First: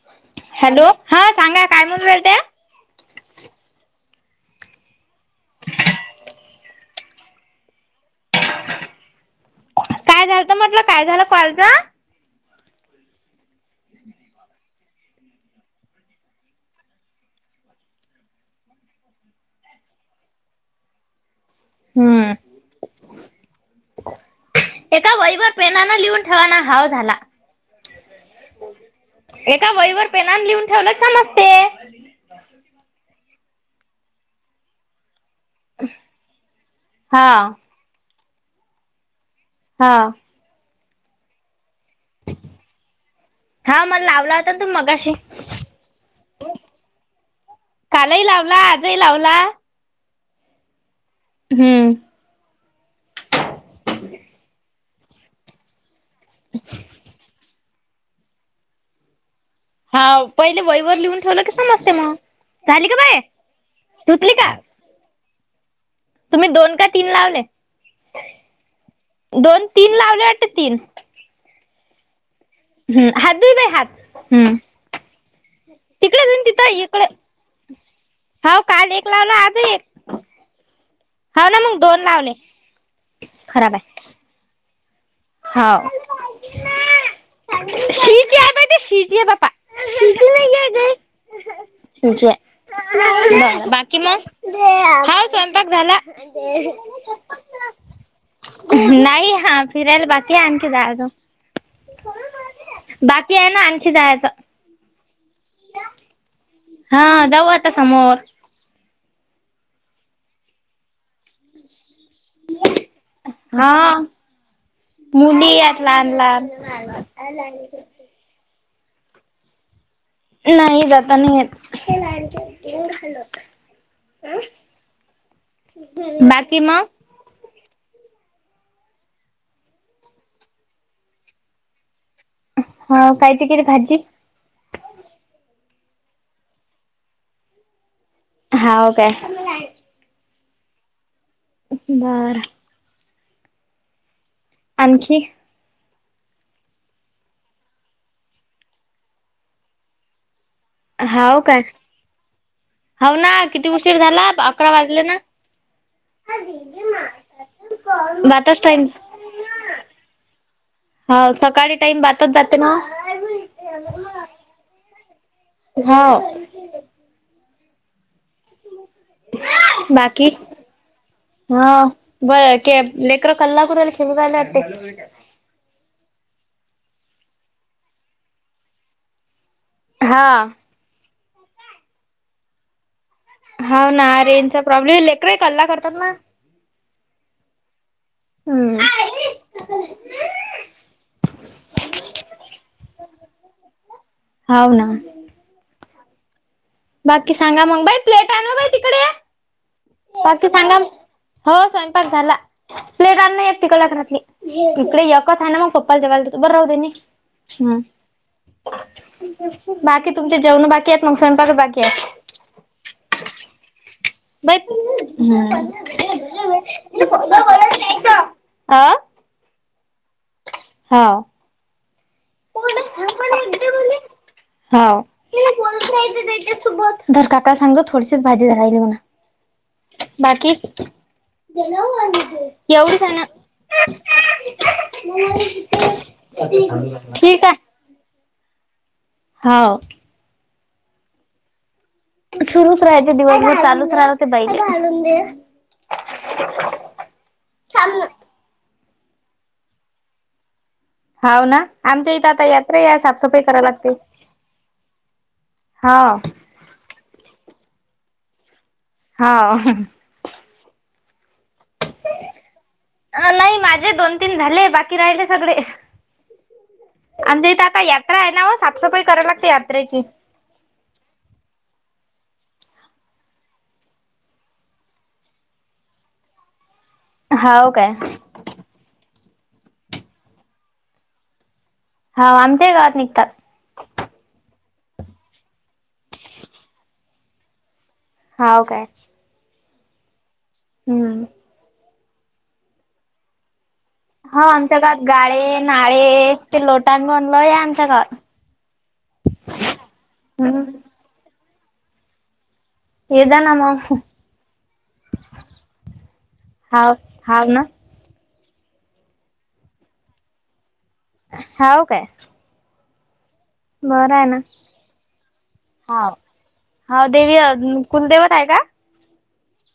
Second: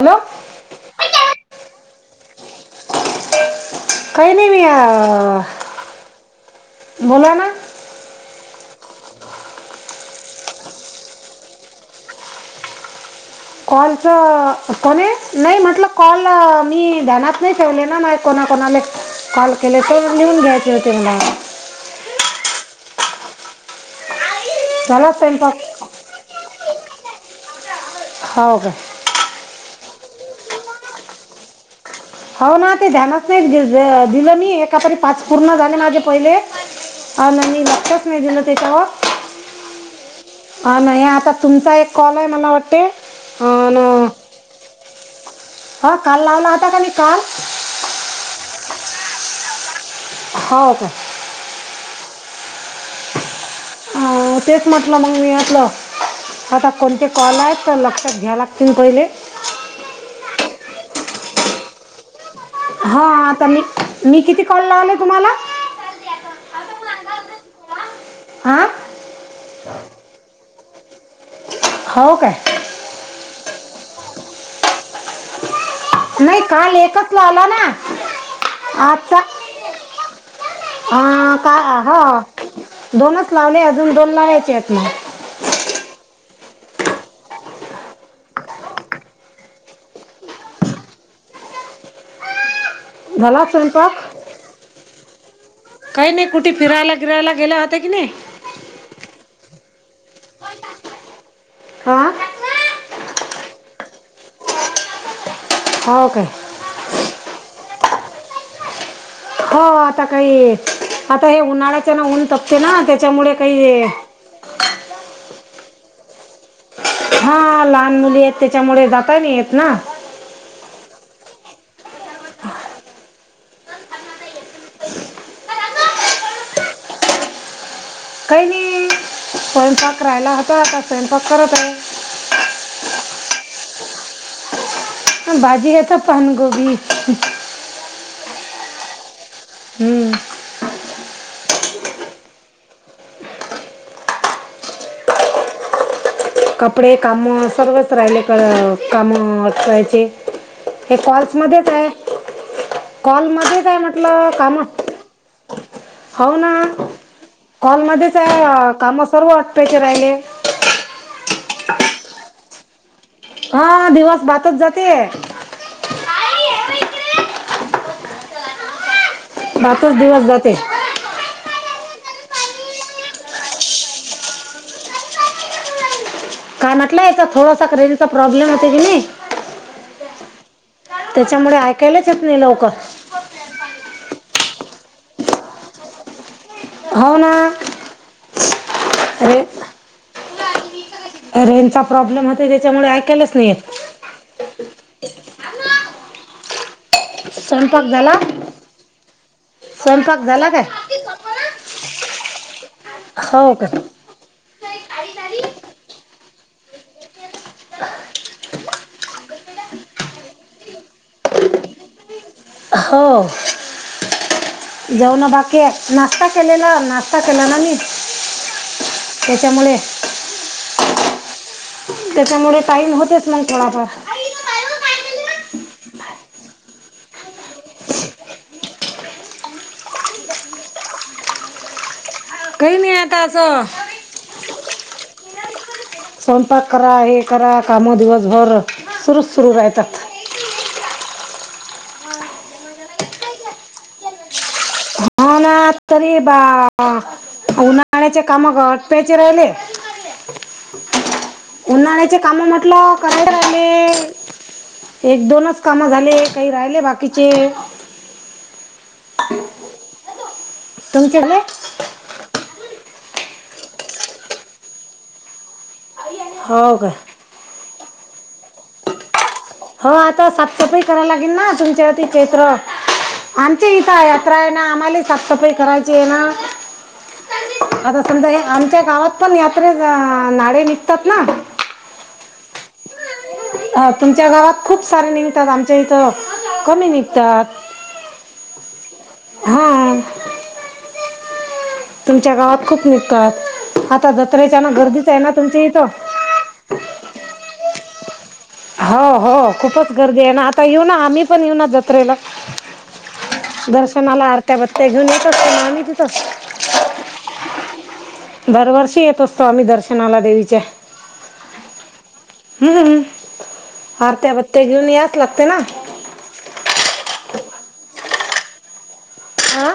Hello hello, हा सांगा काय म्हणून राहिल्या? काही नाही मी अ, बोला ना. काय झालतं म्हटलं, काय झालं कॉलचं? कॉलच, कोणे नाही म्हटलं, कॉल मी ध्यनात नाही ठेवलेला ना माय कोणा कोणाले कॉल केले ते लिहून घ्यायचे होते मला. हम्म झाला एका वहीवर स्वयंपाक पेनान लिहून ठेवा ना, हाव झाला. हाव काय? एका वहीवर पेनान लिहून ठेवलं समजते. [inaudible] हाव ना ते ध्यानात नाही दि दिलं मी एका तरी पाच पूर्ण झाले माझे पहिले हा आणि मी लक्षचं नाही दिलं त्यांच्यावर हा. हा ना ही आता तुमचा एक कॉल आहे मला वाटते अ न तर तु मगाशी हो काल लावला होता ना मी कॉल. कालही लावला आजही लावला. हो काय? हम्म. हा तेच म्हटलं मग मी यातलं आता कोणते कॉल आहेत तर लक्षात घ्या लागतील पहिले. हा पहिले वहीवर लिहून ठेवलं की समजते म‌ग. हा आता मी, मी किती का कॉल लावले तुम्हाला? तुम्ही दोन का तीन लावले? हा दोन तीन लावले वाटते तीन? हो काय? हम्म हात धु बे हात हम्म. [inaudible] नाही तिथं काल इकडे एकच लावला ना. हाव काल एक लाव ना आज एक. आ हाव का ना मग हा दोन लावले दोनच लावले खराब अजून आहे दोन आहेत ना. हाव. [unintelligible] [unintelligible] झाला स्वयंपाक स्वयंपाक झाला. काही नाही कुठे फिरायला गिरायला गेला होता की नाही नाही हा फिरायला बाकी आणखी आणते अजुन. हा बाकी आहे ना आणखी जायाच. [unintelligible] हा जाऊ आता समोर. हो आता काही आता हे उन्हाळ्याच्या ना ऊन तपते ना त्यांच्यामुळे काही. हा मुली यात लहान लहान हा लहान मुली आहेत. त्यांच्यामुळे जाता नाही येत ना. नाही जाता नाही येत. बाकी म. काही नाही स्वयंपाक राहायला होतो आता स्वयंपाक करत आहे. हो कायची केली भाजी. भाजी आता पानकोबी. हाव काय. हम्म. बरं. आणखी. कपडे काम सर्वच राहिले क काम करायचे‌. हे कॉल्स हाव काय मध्येच आहे‌. हाव ना कॉलमध्ये च किती आहे उशीर झाला म्हटलं काम. अकरा वाजले ना. हो ना कॉलमध्येच आहे. बातच टाईम काम सर्व अटपायचे राहिले. हो सकाळी टाईम बातत जाते ना. हा दिवस बातच जाते. हा. बातच दिवस बाकी जाते. हा ब के लेकर्र कलकुरल खेलला अटे. कानातल्याचा याचा थोडसा क्रेन चा प्रॉब्लेम होते की नाही. हा. त्याच्यामुळे ऐकायलाच येत नाही लवकर. हाव ना रेजचा प्रॉब्लेम लेकरे कल्ला करतात ना. हो ना. अरे [unintelligible] रेंजचा प्रॉब्लेम होता त्याच्यामुळे ऐकालाच नाही येत. हाव ना. बाकी सांगा मग स्वयंपाक बाई झाला प्लेट आहे ना बाई तिकडे. स्वयंपाक बाकी झाला काय सांगा हो स्वयंपाक झाला. प्लेट आना हो एक का तिकडल्या घरातली. इकडे एकच आहे ना मग पप्पाला जेवायलादेतो. बरं राहू दे न्हे. बाकी तुमचे जेवण बाकी आहेत मग स्वयंपाक बाकी. आहेत. हो. बाई जेवण बाकीये नाश्ता केलेला नाश्ता केला ना मी आ. त्याच्यामुळे हा. त्याच्यामुळे टाईम होतेच मंग थोडफार हा. धर, काका सांग जा थोडीशीच भाजी राहिली म्हणा. बाकी काही नाही ऐवढीच आहे आता ना असं स्वयंपाक करा हे ठीक करा आहे. कामं दिवसभर सुरूच सुरू हाव राहीतात. सुरूच राहायचे दिवसभर चालूच राहिल ते पाहीजे. हो ना तरी बा आ उन्हाळ्याच्या काम ग आटपायचे राहिले. हाव ना आमच्या उन्हाळ्याचे इथं काम आता यात्रा म्हटलं आहे करायला साफसफाई करावी लागते राहिले. एक दोनच काम हाव. झाले काही राहिले बाकीचे हा. तुमच्याकडे? अ नाही माझे दोन, तीन झाले बाकी राहिले सगळे हो काय. आमच्या इथे आता यात्रा आहे नाव्ह साफसफाई करायला लागत हो आता साफसफाई कराला लागेना तुमच्यावरती चैत्र आमच्या इथं यात्रा आहे ना आम्हाला साफसफाई करायची आहे ना. हाव काय आता समजा आमच्या गावात पण यात्रेत अ नावे निघतात ना हाव आमच्या ही गावात निघतात. अ तुमच्या गावात खूप सारे निंगतात आमच्या इथं कमी निघतात. हाव काय. हो. हम्म. तुमच्या गावात खूप निघतात, आता हा जत्रेच्या ना आमच्या गावात गर्दीच आहे ना गाळे तुमच्या इथं नाळे ते लोटांगण लय आहे आमच्यां गावांत हो हो खूपच गर्दी आहे ना आता हम्म. येऊ ना आम्ही पण येऊना जत्रेला. ये जा ना मग. दर्शनाला आरत्या बत्त्या घेऊन येत असतो ना आम्ही तिथ हाव हाव ना. दरवर्षी येत असतो आम्ही दर्शनाला देवीच्या हाव काय. हम्म, बरं आहे आरत्या ना. बत्त्या घेऊन याच लागते ना हाव. हाव देवी अ कुलदेवत आहे का? आ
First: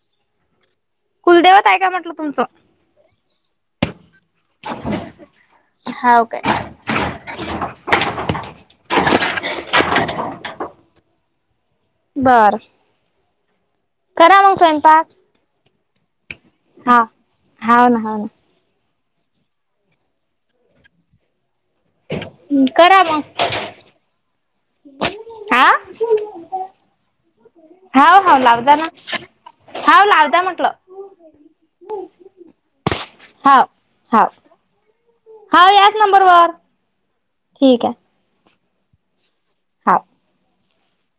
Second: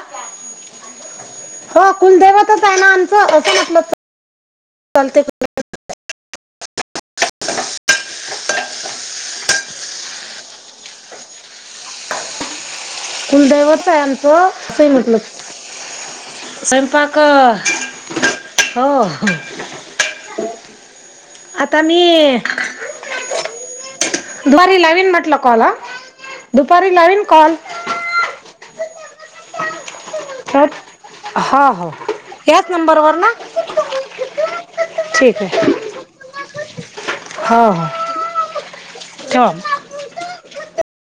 कुलदैवत आहे का हो म्हटलं तुमचं? कुलदैवतच आहे ना आमचं असं म्हटल [unintelligible] हाव काय. बर. कुलदैवत स्वयंपाक. हा. स्वयंपाक हाव ना हाव ना. हो, आता मी करां मगं दुपारी लावीन म्हटलं कॉल हा दुपारी लावीन कॉल हाव हाव लावजा ना, हाव लाव [unintelligible] हो हो ह्याच नंबरवर ना? ठीक हा आहे यास नंबरवर, हो ठीक हो आहे. ठेवा मग. हाव.